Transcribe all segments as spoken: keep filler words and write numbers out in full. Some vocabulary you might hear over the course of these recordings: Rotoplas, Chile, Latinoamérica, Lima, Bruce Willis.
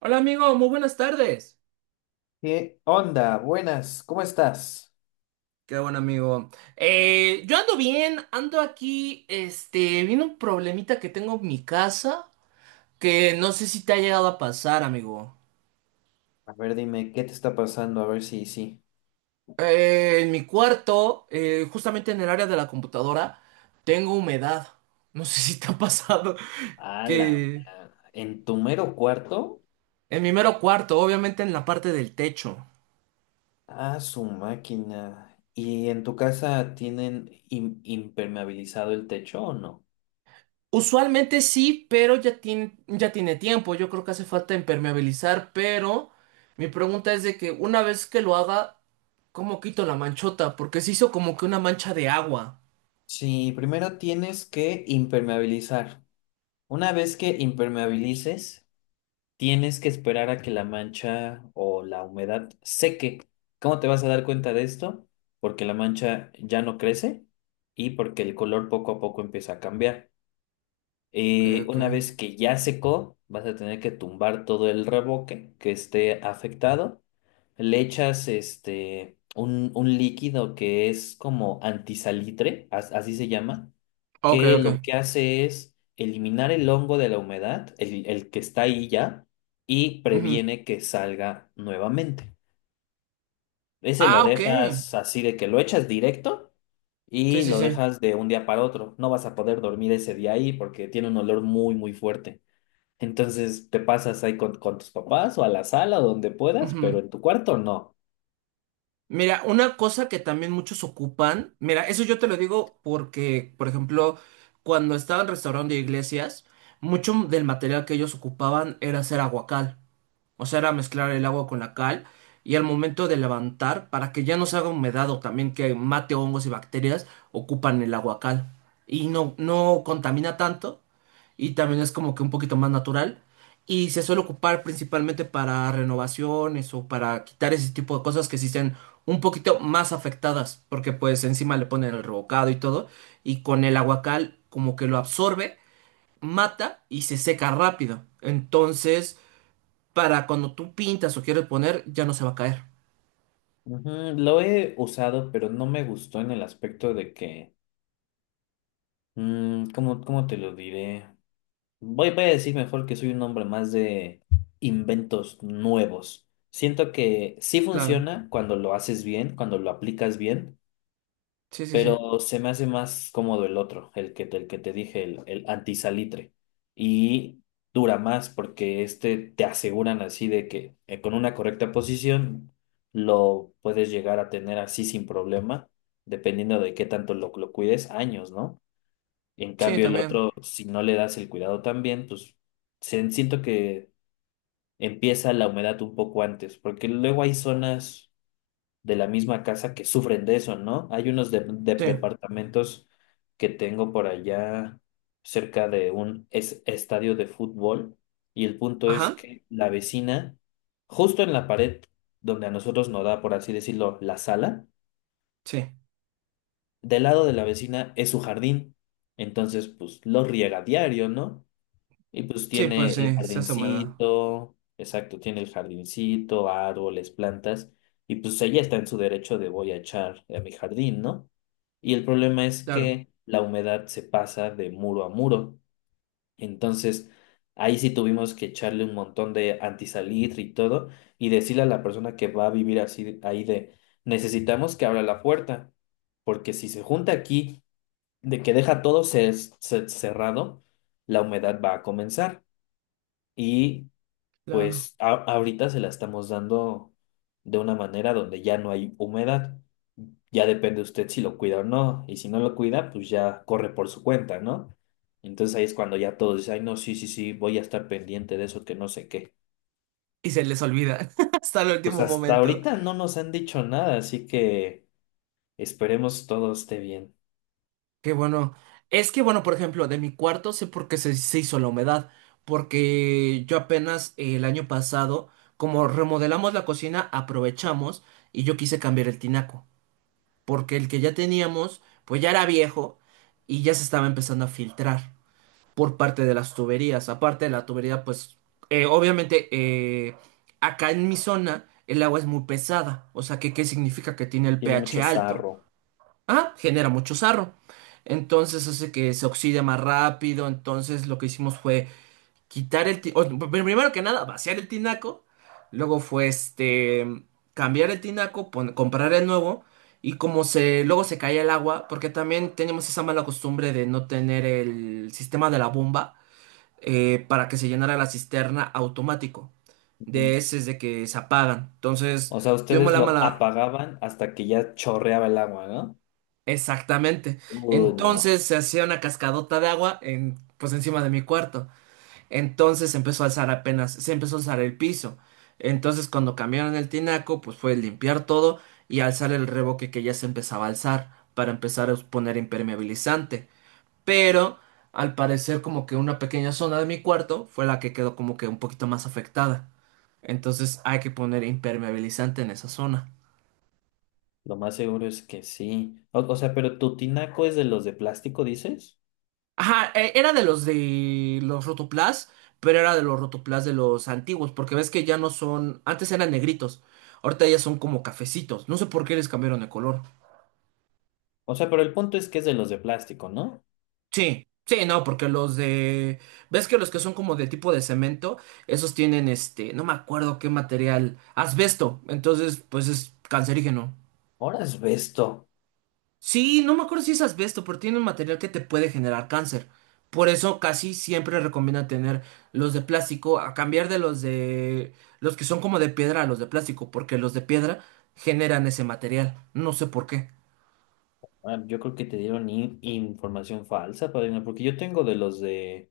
Hola amigo, muy buenas tardes. ¿Qué onda? Buenas, ¿cómo estás? Qué bueno, amigo. Eh, yo ando bien, ando aquí, este, viene un problemita que tengo en mi casa que no sé si te ha llegado a pasar, amigo. A ver, dime, ¿qué te está pasando? A ver si sí. Eh, en mi cuarto, eh, justamente en el área de la computadora, tengo humedad. No sé si te ha pasado A la que ma- ¿En tu mero cuarto? en mi mero cuarto, obviamente en la parte del techo. Ah, su máquina. ¿Y en tu casa tienen im- impermeabilizado el techo o no? Usualmente sí, pero ya tiene, ya tiene tiempo. Yo creo que hace falta impermeabilizar, pero mi pregunta es de que una vez que lo haga, ¿cómo quito la manchota? Porque se hizo como que una mancha de agua. Sí, primero tienes que impermeabilizar. Una vez que impermeabilices, tienes que esperar a que la mancha o la humedad seque. ¿Cómo te vas a dar cuenta de esto? Porque la mancha ya no crece y porque el color poco a poco empieza a cambiar. Ok, Eh, ok. Una vez que ya secó, vas a tener que tumbar todo el reboque que esté afectado. Le echas este, un, un líquido que es como antisalitre, as- así se llama, Ok, que ok. lo que hace es eliminar el hongo de la humedad, el, el que está ahí ya, y Ujú. previene que salga nuevamente. Ese lo Ah, ok. dejas así de que lo echas directo Sí, y sí, lo sí. dejas de un día para otro. No vas a poder dormir ese día ahí porque tiene un olor muy, muy fuerte. Entonces te pasas ahí con, con tus papás o a la sala o donde puedas, Ujú. pero en tu cuarto no. Mira, una cosa que también muchos ocupan, mira, eso yo te lo digo porque, por ejemplo, cuando estaban restaurando iglesias, mucho del material que ellos ocupaban era hacer aguacal. O sea, era mezclar el agua con la cal y al momento de levantar, para que ya no se haga humedad o también que mate hongos y bacterias, ocupan el agua cal. Y no, no contamina tanto y también es como que un poquito más natural. Y se suele ocupar principalmente para renovaciones o para quitar ese tipo de cosas que sí estén un poquito más afectadas, porque pues encima le ponen el revocado y todo, y con el aguacal como que lo absorbe, mata y se seca rápido. Entonces para cuando tú pintas o quieres poner, ya no se va a caer. Ujú. Lo he usado, pero no me gustó en el aspecto de que, mm, ¿cómo, cómo te lo diré? Voy, voy a decir mejor que soy un hombre más de inventos nuevos. Siento que sí Claro. funciona cuando lo haces bien, cuando lo aplicas bien, Sí, sí, sí. pero se me hace más cómodo el otro, el que, el que te dije, el, el antisalitre. Y dura más porque este te aseguran así de que eh, con una correcta posición lo puedes llegar a tener así sin problema, dependiendo de qué tanto lo, lo cuides, años, ¿no? En Sí, cambio, el también. otro, si no le das el cuidado también, pues se- siento que empieza la humedad un poco antes, porque luego hay zonas de la misma casa que sufren de eso, ¿no? Hay unos de- de- Sí. departamentos que tengo por allá cerca de un es- estadio de fútbol y el punto es Ajá. que la vecina, justo en la pared donde a nosotros nos da, por así decirlo, la sala, Sí. del lado de la vecina es su jardín, entonces pues lo riega diario, ¿no? Y pues Sí, pues tiene el sí, se hace humedad. jardincito, exacto, tiene el jardincito, árboles, plantas, y pues ella está en su derecho de voy a echar a mi jardín, ¿no? Y el problema es Claro, que la humedad se pasa de muro a muro. Entonces, ahí sí tuvimos que echarle un montón de antisalitre y todo, y decirle a la persona que va a vivir así ahí de necesitamos que abra la puerta, porque si se junta aquí, de que deja todo cer- cer- cerrado, la humedad va a comenzar. Y claro. pues a- ahorita se la estamos dando de una manera donde ya no hay humedad. Ya depende usted si lo cuida o no. Y si no lo cuida, pues ya corre por su cuenta, ¿no? Entonces ahí es cuando ya todos dicen, ay, no, sí, sí, sí, voy a estar pendiente de eso, que no sé qué. Y se les olvida hasta el Pues último hasta momento. ahorita no nos han dicho nada, así que esperemos todo esté bien. Qué bueno. Es que, bueno, por ejemplo, de mi cuarto sé por qué se, se hizo la humedad. Porque yo apenas eh, el año pasado, como remodelamos la cocina, aprovechamos y yo quise cambiar el tinaco. Porque el que ya teníamos, pues ya era viejo y ya se estaba empezando a filtrar por parte de las tuberías. Aparte de la tubería, pues eh, obviamente eh, acá en mi zona el agua es muy pesada. O sea, que, ¿qué significa que tiene el Tiene pH mucho alto? sarro. Ah, genera mucho sarro. Entonces hace que se oxide más rápido. Entonces lo que hicimos fue quitar el... ti- o, pr- primero que nada, vaciar el tinaco. Luego fue este... cambiar el tinaco, pon- comprar el nuevo. Y como se, luego se caía el agua, porque también teníamos esa mala costumbre de no tener el sistema de la bomba eh, para que se llenara la cisterna automático. De Ujú. ese de que se apagan. Entonces, O sea, tuvimos ustedes la lo mala. apagaban hasta que ya chorreaba el agua, ¿no? Exactamente. Uh, no. Entonces se hacía una cascadota de agua en, pues encima de mi cuarto. Entonces se empezó a alzar apenas, se empezó a alzar el piso. Entonces cuando cambiaron el tinaco, pues fue limpiar todo y alzar el revoque que ya se empezaba a alzar para empezar a poner impermeabilizante. Pero al parecer como que una pequeña zona de mi cuarto fue la que quedó como que un poquito más afectada. Entonces hay que poner impermeabilizante en esa zona. Lo más seguro es que sí. O, o sea, pero tu tinaco es de los de plástico, dices. Ajá, e- era de los de los Rotoplas, pero era de los Rotoplas de los antiguos, porque ves que ya no son, antes eran negritos, ahorita ya son como cafecitos. No sé por qué les cambiaron de color. O sea, pero el punto es que es de los de plástico, ¿no? Sí, sí, no, porque los de... ¿Ves que los que son como de tipo de cemento, esos tienen este, no me acuerdo qué material, asbesto, entonces pues es cancerígeno? Ahora es. Sí, no me acuerdo si es asbesto, pero tiene un material que te puede generar cáncer. Por eso casi siempre recomienda tener los de plástico, a cambiar de los de... los que son como de piedra a los de plástico, porque los de piedra generan ese material. No sé por qué. Ah, yo creo que te dieron in- información falsa, padrino, porque yo tengo de los de,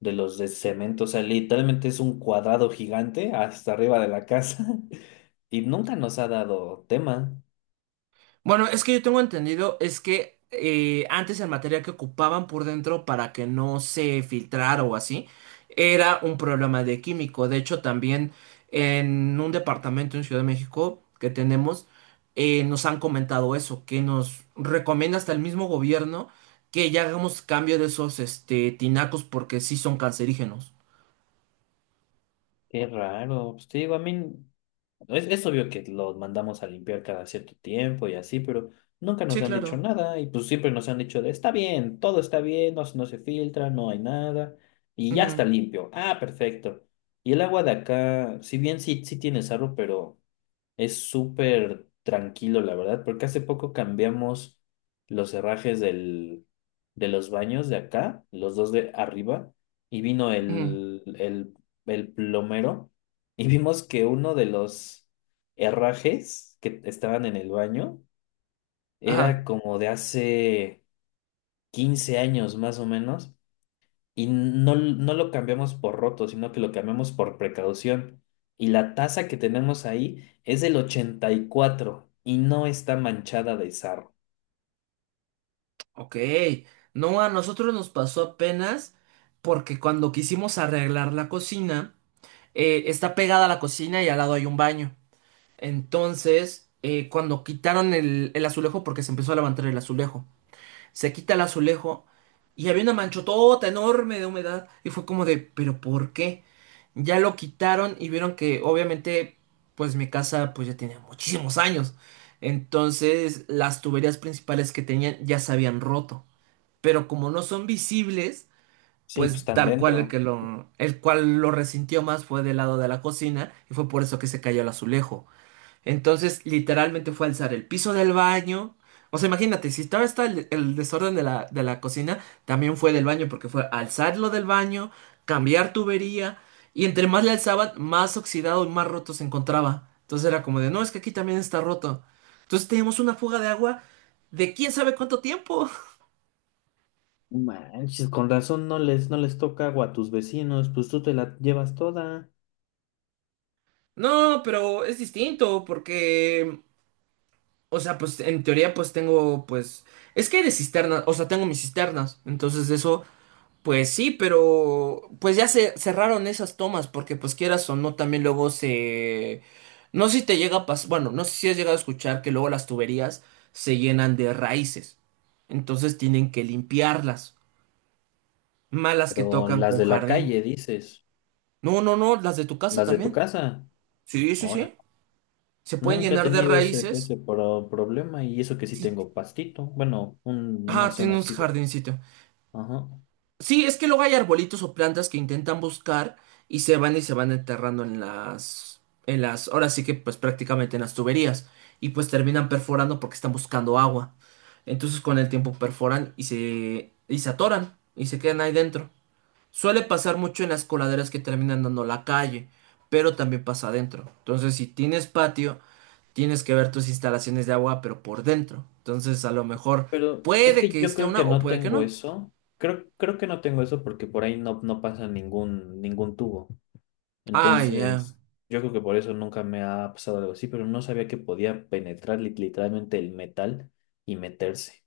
de los de cemento. O sea, literalmente es un cuadrado gigante hasta arriba de la casa. Y nunca nos ha dado tema. Bueno, es que yo tengo entendido, es que eh, antes el material que ocupaban por dentro para que no se filtrara o así, era un problema de químico. De hecho, también en un departamento en Ciudad de México que tenemos, eh, nos han comentado eso, que nos recomienda hasta el mismo gobierno que ya hagamos cambio de esos este, tinacos porque sí son cancerígenos. Qué raro. Pues te digo, a mí. Es, es obvio que los mandamos a limpiar cada cierto tiempo y así, pero nunca nos Sí, han dicho claro. nada y pues siempre nos han dicho de, está bien, todo está bien, no, se- no se filtra, no hay nada y ya está Ujú, limpio. Ah, perfecto. Y el agua de acá, si bien sí, sí tiene sarro, pero... Es súper tranquilo, la verdad, porque hace poco cambiamos los herrajes del, de los baños de acá, los dos de arriba, y vino ujú. el, el, el plomero y vimos que uno de los herrajes que estaban en el baño era Ajá. como de hace quince años más o menos, y no, no lo cambiamos por roto, sino que lo cambiamos por precaución. Y la taza que tenemos ahí es del ochenta y cuatro y no está manchada de sarro. Ok, no, a nosotros nos pasó apenas porque cuando quisimos arreglar la cocina, eh, está pegada a la cocina y al lado hay un baño. Entonces, eh, cuando quitaron el, el azulejo, porque se empezó a levantar el azulejo, se quita el azulejo y había una manchotota enorme de humedad y fue como de, ¿pero por qué? Ya lo quitaron y vieron que, obviamente, pues mi casa pues ya tenía muchísimos años. Entonces, las tuberías principales que tenían ya se habían roto, pero como no son visibles, Sí, pues pues están tal cual el dentro. que lo, el cual lo resintió más fue del lado de la cocina y fue por eso que se cayó el azulejo. Entonces, literalmente fue alzar el piso del baño. O sea, imagínate, si estaba está el, el desorden de la, de la cocina, también fue del baño, porque fue alzarlo del baño, cambiar tubería, y entre más le alzaban, más oxidado y más roto se encontraba. Entonces era como de, no, es que aquí también está roto. Entonces teníamos una fuga de agua de quién sabe cuánto tiempo. Manches, con razón no les, no les toca agua a tus vecinos, pues tú te la llevas toda. No, pero es distinto porque, o sea, pues en teoría pues tengo, pues, es que hay de cisternas, o sea, tengo mis cisternas, entonces eso, pues sí, pero pues ya se cerraron esas tomas porque pues quieras o no, también luego se... No sé si te llega a pasar, bueno, no sé si has llegado a escuchar que luego las tuberías se llenan de raíces, entonces tienen que limpiarlas, malas que Pero tocan las con de la jardín. calle, dices, No, no, no, las de tu casa las de tu también. casa. Sí, sí, Ahora, sí. Se pueden nunca he llenar de tenido ese, raíces. ese pro- problema y eso que sí Sí, tengo pastito. Bueno, un- una ah, tiene zona un así de... jardincito. Ajá. Sí, es que luego hay arbolitos o plantas que intentan buscar y se van y se van enterrando en las, en las, ahora sí que pues prácticamente en las tuberías y pues terminan perforando porque están buscando agua. Entonces con el tiempo perforan y se, y se atoran y se quedan ahí dentro. Suele pasar mucho en las coladeras que terminan dando a la calle, pero también pasa adentro. Entonces si tienes patio, tienes que ver tus instalaciones de agua, pero por dentro. Entonces a lo mejor Pero es puede que que yo esté creo una que o no puede que tengo no. eso. Creo, creo que no tengo eso porque por ahí no, no pasa ningún, ningún tubo. Ah, ya. Entonces, yo creo que por eso nunca me ha pasado algo así, pero no sabía que podía penetrar lit- literalmente el metal y meterse.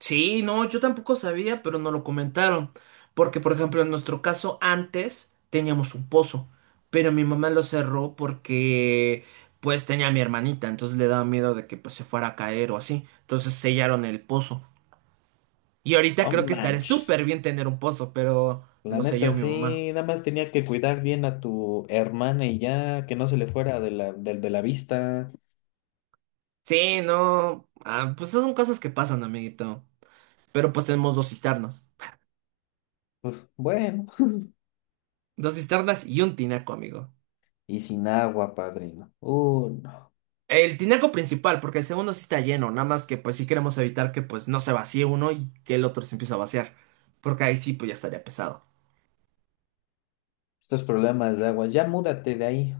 Sí, no, yo tampoco sabía, pero no lo comentaron. Porque, por ejemplo, en nuestro caso, antes teníamos un pozo, pero mi mamá lo cerró porque, pues, tenía a mi hermanita, entonces le daba miedo de que, pues, se fuera a caer o así. Entonces sellaron el pozo. Y ahorita Oh, creo que estaré manches. súper bien tener un pozo, pero La lo neta, selló mi mamá. sí, nada más tenía que cuidar bien a tu hermana y ya, que no se le fuera de la, del- de la vista. Sí, no. Ah, pues son cosas que pasan, amiguito. Pero pues tenemos dos cisternas. Pues bueno. Dos cisternas y un tinaco, amigo. Y sin agua, padrino. Uh, no. El tinaco principal, porque el segundo sí está lleno, nada más que pues sí queremos evitar que pues no se vacíe uno y que el otro se empiece a vaciar, porque ahí sí pues ya estaría pesado. Estos problemas de agua. Ya múdate de ahí.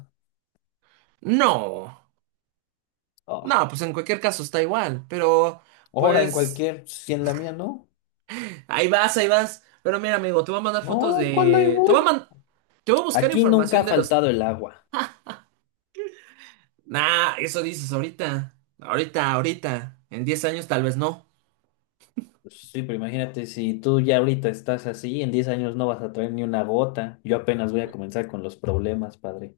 No, Oh. no, pues en cualquier caso está igual, pero Ahora en pues cualquier, si en la mía no. ahí vas, ahí vas. Pero mira, amigo, te voy a mandar fotos No, ¿cuál ahí de... Te voy? voy a man- te voy a buscar Aquí nunca información ha de los... faltado el agua. Nah, eso dices ahorita, ahorita, ahorita, en diez años tal vez no. Pues sí, pero imagínate si tú ya ahorita estás así, en diez años no vas a traer ni una gota. Yo apenas voy a comenzar con los problemas, padre.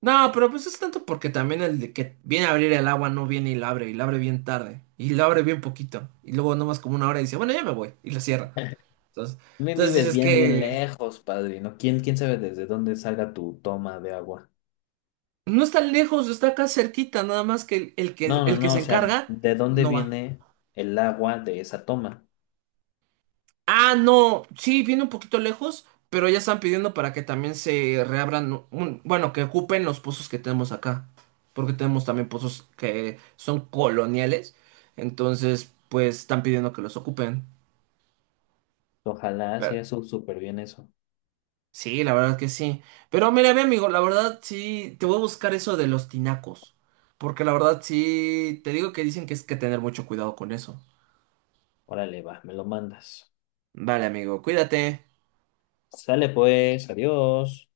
No, pero pues es tanto porque también el de que viene a abrir el agua no viene y la abre, y la abre bien tarde, y la abre bien poquito, y luego nomás como una hora y dice, bueno, ya me voy, y la cierra. Entonces, También entonces vives es bien, bien que lejos, padre, ¿no? ¿Quién, quién sabe desde dónde salga tu toma de agua? no está lejos, está acá cerquita, nada más que el, el que No, no, el que no, se o sea, encarga ¿de dónde no va. viene el agua de esa toma? Ah, no, sí, viene un poquito lejos, pero ya están pidiendo para que también se reabran, un- bueno, que ocupen los pozos que tenemos acá, porque tenemos también pozos que son coloniales, entonces pues están pidiendo que los ocupen. Ojalá Pero, sea su- súper bien eso. sí, la verdad que sí. Pero mira, mi amigo, la verdad sí, te voy a buscar eso de los tinacos. Porque la verdad sí, te digo que dicen que es que tener mucho cuidado con eso. Órale, va, me lo mandas. Vale, amigo, cuídate. Sale pues, adiós.